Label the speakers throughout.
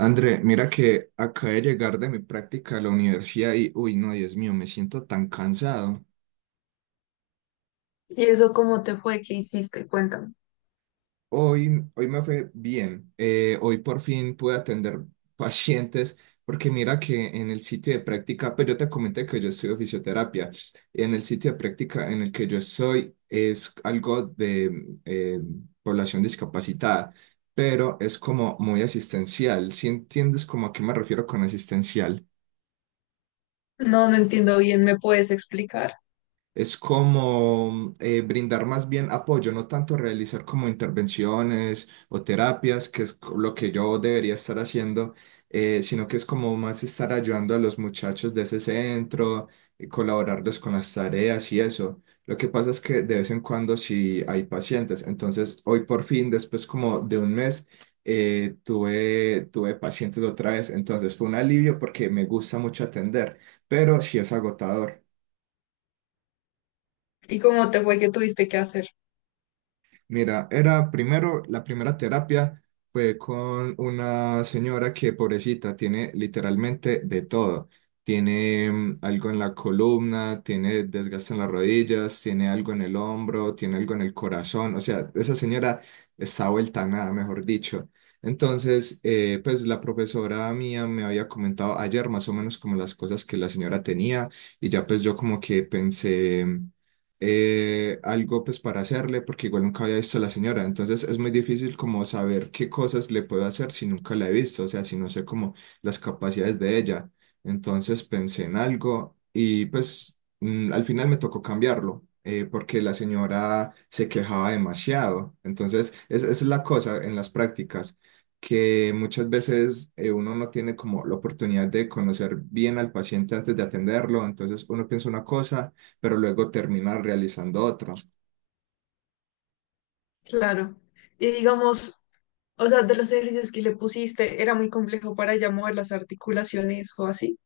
Speaker 1: André, mira que acabé de llegar de mi práctica a la universidad y, uy, no, Dios mío, me siento tan cansado.
Speaker 2: ¿Y eso cómo te fue? ¿Qué hiciste? Cuéntame.
Speaker 1: Hoy me fue bien. Hoy por fin pude atender pacientes, porque mira que en el sitio de práctica, pues yo te comenté que yo estudio fisioterapia. En el sitio de práctica en el que yo estoy es algo de población discapacitada, pero es como muy asistencial. ¿Si entiendes como a qué me refiero con asistencial?
Speaker 2: No, no entiendo bien, ¿me puedes explicar?
Speaker 1: Es como brindar más bien apoyo, no tanto realizar como intervenciones o terapias, que es lo que yo debería estar haciendo, sino que es como más estar ayudando a los muchachos de ese centro, y colaborarles con las tareas y eso. Lo que pasa es que de vez en cuando sí hay pacientes. Entonces, hoy por fin, después como de un mes, tuve pacientes otra vez. Entonces, fue un alivio porque me gusta mucho atender, pero sí es agotador.
Speaker 2: ¿Y cómo te fue que tuviste que hacer?
Speaker 1: Mira, era primero, la primera terapia fue con una señora que, pobrecita, tiene literalmente de todo. Tiene algo en la columna, tiene desgaste en las rodillas, tiene algo en el hombro, tiene algo en el corazón. O sea, esa señora está vuelta a nada, mejor dicho. Entonces, pues la profesora mía me había comentado ayer más o menos como las cosas que la señora tenía y ya pues yo como que pensé algo pues para hacerle, porque igual nunca había visto a la señora, entonces es muy difícil como saber qué cosas le puedo hacer si nunca la he visto, o sea, si no sé como las capacidades de ella. Entonces pensé en algo y pues al final me tocó cambiarlo. Porque la señora se quejaba demasiado. Entonces, esa es la cosa en las prácticas, que muchas veces uno no tiene como la oportunidad de conocer bien al paciente antes de atenderlo. Entonces, uno piensa una cosa pero luego termina realizando otra.
Speaker 2: Claro. Y digamos, o sea, de los ejercicios que le pusiste, ¿era muy complejo para ya mover las articulaciones o así?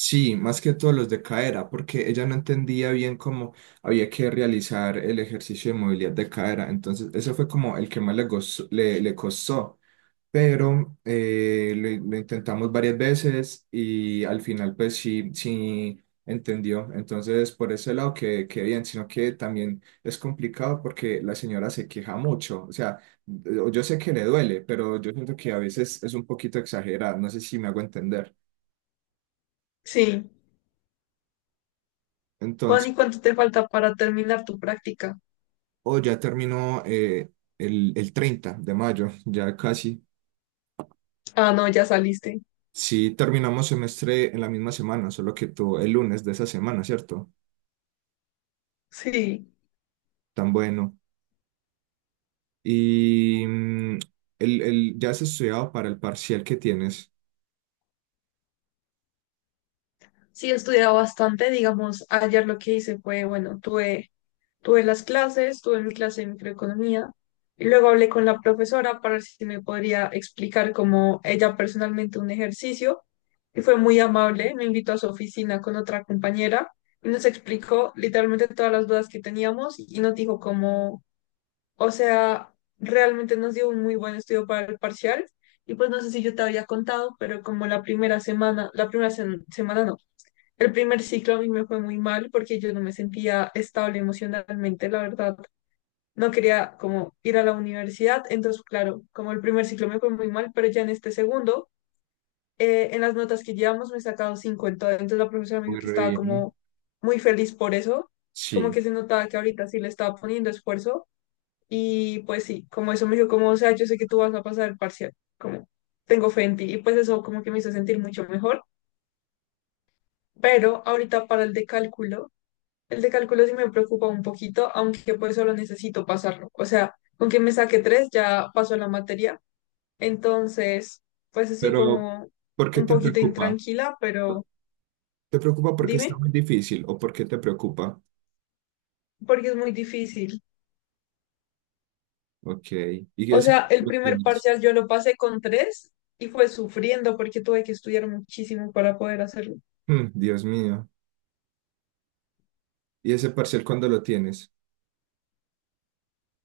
Speaker 1: Sí, más que todo los de cadera, porque ella no entendía bien cómo había que realizar el ejercicio de movilidad de cadera. Entonces, ese fue como el que más le, le, le costó. Pero lo intentamos varias veces y al final pues sí, sí entendió. Entonces por ese lado que bien, sino que también es complicado porque la señora se queja mucho. O sea, yo sé que le duele, pero yo siento que a veces es un poquito exagerada. No sé si me hago entender.
Speaker 2: Sí. Juan,
Speaker 1: Entonces,
Speaker 2: ¿y cuánto te falta para terminar tu práctica?
Speaker 1: o ya terminó el 30 de mayo, ya casi.
Speaker 2: Ah, no, ya saliste.
Speaker 1: Sí, terminamos semestre en la misma semana, solo que tú el lunes de esa semana, ¿cierto?
Speaker 2: Sí.
Speaker 1: Tan bueno. Y ya has estudiado para el parcial que tienes.
Speaker 2: Sí, he estudiado bastante, digamos, ayer lo que hice fue, bueno, tuve. Tuve las clases, tuve mi clase de microeconomía y luego hablé con la profesora para ver si me podría explicar como ella personalmente un ejercicio y fue muy amable, me invitó a su oficina con otra compañera y nos explicó literalmente todas las dudas que teníamos y nos dijo como, o sea, realmente nos dio un muy buen estudio para el parcial y pues no sé si yo te había contado, pero como la primera semana, semana no, el primer ciclo a mí me fue muy mal porque yo no me sentía estable emocionalmente, la verdad. No quería como ir a la universidad, entonces claro, como el primer ciclo me fue muy mal, pero ya en este segundo, en las notas que llevamos me he sacado 5, en entonces la profesora me dijo
Speaker 1: Muy
Speaker 2: que
Speaker 1: re
Speaker 2: estaba
Speaker 1: bien.
Speaker 2: como muy feliz por eso, como
Speaker 1: Sí,
Speaker 2: que se notaba que ahorita sí le estaba poniendo esfuerzo y pues sí, como eso me dijo como, o sea, yo sé que tú vas a pasar el parcial, como tengo fe en ti y pues eso como que me hizo sentir mucho mejor, pero ahorita para el de cálculo. El de cálculo sí me preocupa un poquito, aunque pues solo necesito pasarlo. O sea, con que me saque tres ya paso la materia. Entonces, pues así
Speaker 1: pero
Speaker 2: como
Speaker 1: ¿por qué
Speaker 2: un
Speaker 1: te
Speaker 2: poquito
Speaker 1: preocupa?
Speaker 2: intranquila, pero
Speaker 1: ¿Te preocupa porque está
Speaker 2: dime,
Speaker 1: muy difícil o por qué te preocupa?
Speaker 2: porque es muy difícil.
Speaker 1: Ok. ¿Y
Speaker 2: O
Speaker 1: ese
Speaker 2: sea, el
Speaker 1: cuándo lo
Speaker 2: primer
Speaker 1: tienes?
Speaker 2: parcial yo lo pasé con tres y fue sufriendo porque tuve que estudiar muchísimo para poder hacerlo.
Speaker 1: Mm, Dios mío. ¿Y ese parcial cuándo lo tienes?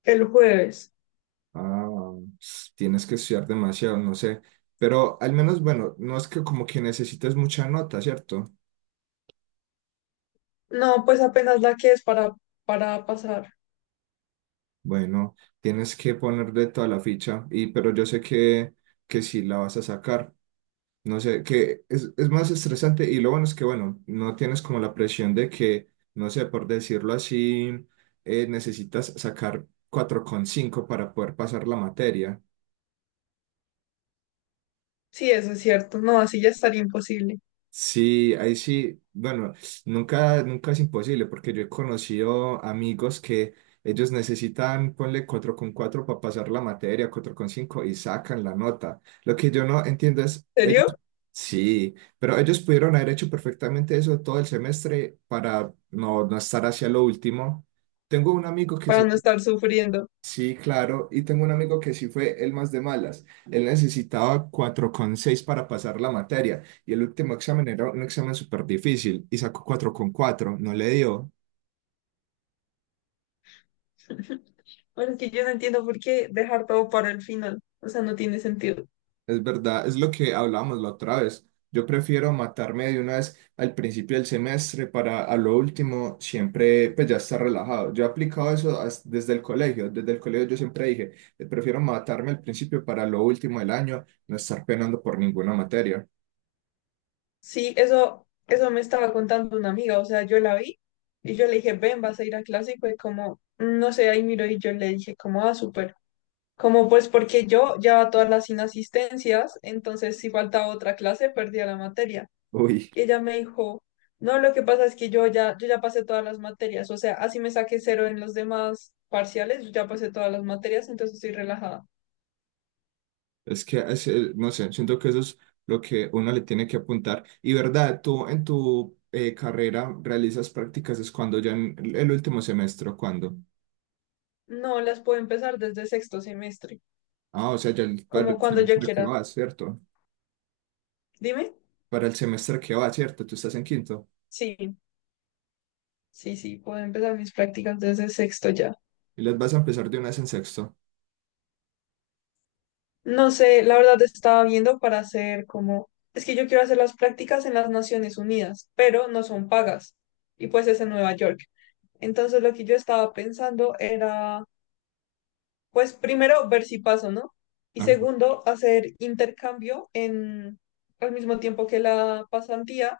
Speaker 2: El jueves.
Speaker 1: Ah, tienes que estudiar demasiado, no sé. Pero al menos, bueno, no es que como que necesites mucha nota, ¿cierto?
Speaker 2: No, pues apenas la que es para pasar.
Speaker 1: Bueno, tienes que ponerle toda la ficha, pero yo sé que sí la vas a sacar. No sé, es más estresante y lo bueno es que, bueno, no tienes como la presión de que, no sé, por decirlo así, necesitas sacar 4,5 para poder pasar la materia.
Speaker 2: Sí, eso es cierto. No, así ya estaría imposible.
Speaker 1: Sí, ahí sí, bueno, nunca es imposible porque yo he conocido amigos que ellos necesitan, ponle 4,4 para pasar la materia, 4,5 y sacan la nota. Lo que yo no entiendo
Speaker 2: ¿En
Speaker 1: es, ellos,
Speaker 2: serio?
Speaker 1: sí, pero ellos pudieron haber hecho perfectamente eso todo el semestre para no estar hacia lo último. Tengo un amigo que
Speaker 2: Para
Speaker 1: sí.
Speaker 2: no estar sufriendo.
Speaker 1: Sí, claro, y tengo un amigo que sí fue el más de malas. Él necesitaba 4,6 para pasar la materia y el último examen era un examen súper difícil y sacó 4,4. No le dio.
Speaker 2: Bueno, es que yo no entiendo por qué dejar todo para el final. O sea, no tiene sentido.
Speaker 1: Es verdad, es lo que hablábamos la otra vez. Yo prefiero matarme de una vez al principio del semestre para a lo último siempre pues ya estar relajado. Yo he aplicado eso desde el colegio. Desde el colegio yo siempre dije, prefiero matarme al principio para lo último del año, no estar penando por ninguna materia.
Speaker 2: Sí, eso me estaba contando una amiga. O sea, yo la vi y yo le dije, ven, vas a ir a clase. Y fue como, "Mm, no sé, ahí miro", y yo le dije, como, ah, súper. Como, pues, porque yo llevaba todas las inasistencias, entonces si faltaba otra clase, perdía la materia.
Speaker 1: Uy.
Speaker 2: Y ella me dijo, no, lo que pasa es que yo ya, yo ya pasé todas las materias. O sea, así me saqué cero en los demás parciales, yo ya pasé todas las materias, entonces estoy relajada.
Speaker 1: Es que, no sé, siento que eso es lo que uno le tiene que apuntar. Y verdad, tú en tu carrera realizas prácticas, es cuando ya en el último semestre, ¿o cuándo?
Speaker 2: No, las puedo empezar desde sexto semestre,
Speaker 1: Ah, o sea, ya para
Speaker 2: como
Speaker 1: el
Speaker 2: cuando yo
Speaker 1: semestre que
Speaker 2: quiera.
Speaker 1: va, ¿cierto?
Speaker 2: Dime.
Speaker 1: Para el semestre que va, ¿cierto? Tú estás en quinto
Speaker 2: Sí, sí, sí, puedo empezar mis prácticas desde sexto ya.
Speaker 1: y las vas a empezar de una vez en sexto.
Speaker 2: No sé, la verdad estaba viendo para hacer como... Es que yo quiero hacer las prácticas en las Naciones Unidas, pero no son pagas. Y pues es en Nueva York. Entonces lo que yo estaba pensando era, pues primero, ver si paso, ¿no? Y
Speaker 1: Ajá.
Speaker 2: segundo, hacer intercambio en, al mismo tiempo que la pasantía,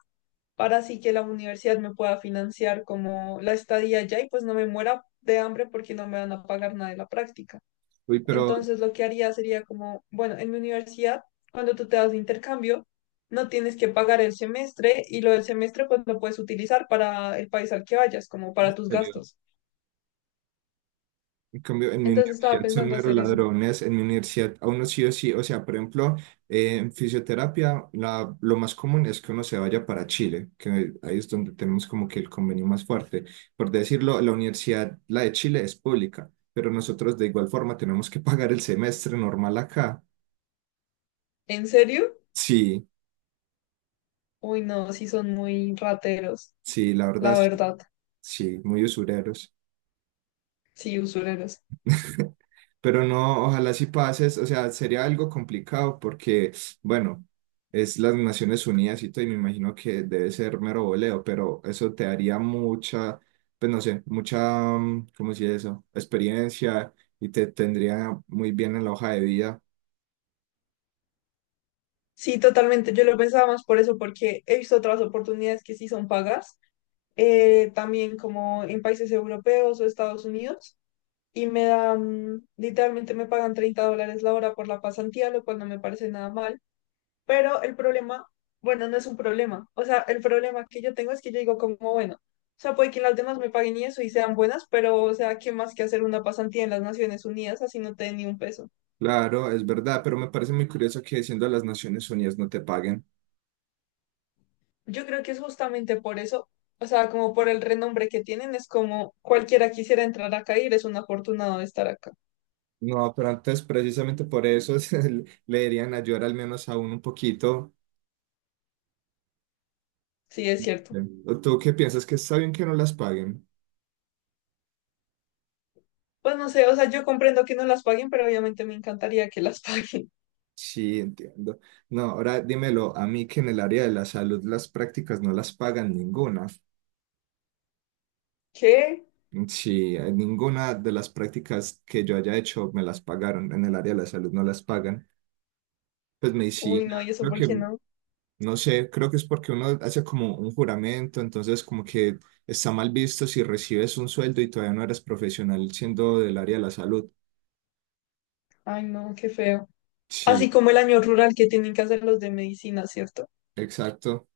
Speaker 2: para así que la universidad me pueda financiar como la estadía allá y pues no me muera de hambre porque no me van a pagar nada de la práctica.
Speaker 1: Uy, pero
Speaker 2: Entonces lo que haría sería como, bueno, en mi universidad, cuando tú te das de intercambio, no tienes que pagar el semestre y lo del semestre pues lo puedes utilizar para el país al que vayas, como
Speaker 1: en
Speaker 2: para tus
Speaker 1: serio,
Speaker 2: gastos.
Speaker 1: en cambio, en mi
Speaker 2: Entonces estaba
Speaker 1: universidad son
Speaker 2: pensando
Speaker 1: meros
Speaker 2: hacer eso.
Speaker 1: ladrones, en mi universidad a uno sí o sí, o sea, por ejemplo, en fisioterapia lo más común es que uno se vaya para Chile, que ahí es donde tenemos como que el convenio más fuerte. Por decirlo, la universidad, la de Chile es pública, pero nosotros de igual forma tenemos que pagar el semestre normal acá.
Speaker 2: ¿En serio?
Speaker 1: Sí,
Speaker 2: Uy, no, sí son muy rateros,
Speaker 1: sí, la verdad,
Speaker 2: la
Speaker 1: sí,
Speaker 2: verdad.
Speaker 1: sí, muy usureros.
Speaker 2: Sí, usureros.
Speaker 1: Pero no, ojalá si pases, o sea, sería algo complicado porque, bueno, es las Naciones Unidas y todo, y me imagino que debe ser mero voleo, pero eso te daría mucha, pues no sé, mucha, ¿cómo se dice eso? Experiencia y te tendría muy bien en la hoja de vida.
Speaker 2: Sí, totalmente. Yo lo pensaba más por eso, porque he visto otras oportunidades que sí son pagas, también como en países europeos o Estados Unidos, y me dan, literalmente me pagan $30 la hora por la pasantía, lo cual no me parece nada mal. Pero el problema, bueno, no es un problema. O sea, el problema que yo tengo es que yo digo como, bueno, o sea, puede que las demás me paguen y eso y sean buenas, pero, o sea, ¿qué más que hacer una pasantía en las Naciones Unidas así no te den ni un peso?
Speaker 1: Claro, es verdad, pero me parece muy curioso que siendo las Naciones Unidas no te paguen.
Speaker 2: Yo creo que es justamente por eso, o sea, como por el renombre que tienen, es como cualquiera quisiera entrar acá y eres un afortunado de estar acá.
Speaker 1: No, pero antes precisamente por eso le deberían ayudar al menos a uno un poquito.
Speaker 2: Sí, es cierto.
Speaker 1: ¿O ¿tú qué piensas que está bien que no las paguen?
Speaker 2: Pues no sé, o sea, yo comprendo que no las paguen, pero obviamente me encantaría que las paguen.
Speaker 1: Sí, entiendo. No, ahora dímelo a mí que en el área de la salud las prácticas no las pagan ninguna.
Speaker 2: ¿Qué?
Speaker 1: Sí, ninguna de las prácticas que yo haya hecho me las pagaron. En el área de la salud no las pagan. Pues
Speaker 2: Uy, no,
Speaker 1: medicina,
Speaker 2: ¿y eso
Speaker 1: creo
Speaker 2: por qué
Speaker 1: que,
Speaker 2: no?
Speaker 1: no sé, creo que es porque uno hace como un juramento, entonces como que está mal visto si recibes un sueldo y todavía no eres profesional siendo del área de la salud.
Speaker 2: Ay, no, qué feo. Así
Speaker 1: Sí,
Speaker 2: como el año rural que tienen que hacer los de medicina, ¿cierto?
Speaker 1: exacto.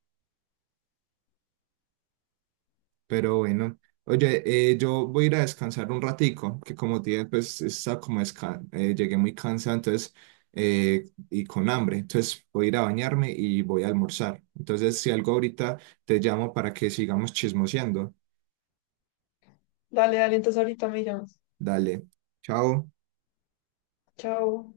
Speaker 1: Pero bueno, oye, yo voy a ir a descansar un ratico, que como te dije, pues está como llegué muy cansado, entonces, y con hambre, entonces voy a ir a bañarme y voy a almorzar. Entonces, si algo ahorita te llamo para que sigamos chismoseando.
Speaker 2: Dale, dale, entonces ahorita me llamas.
Speaker 1: Dale, chao.
Speaker 2: Chao.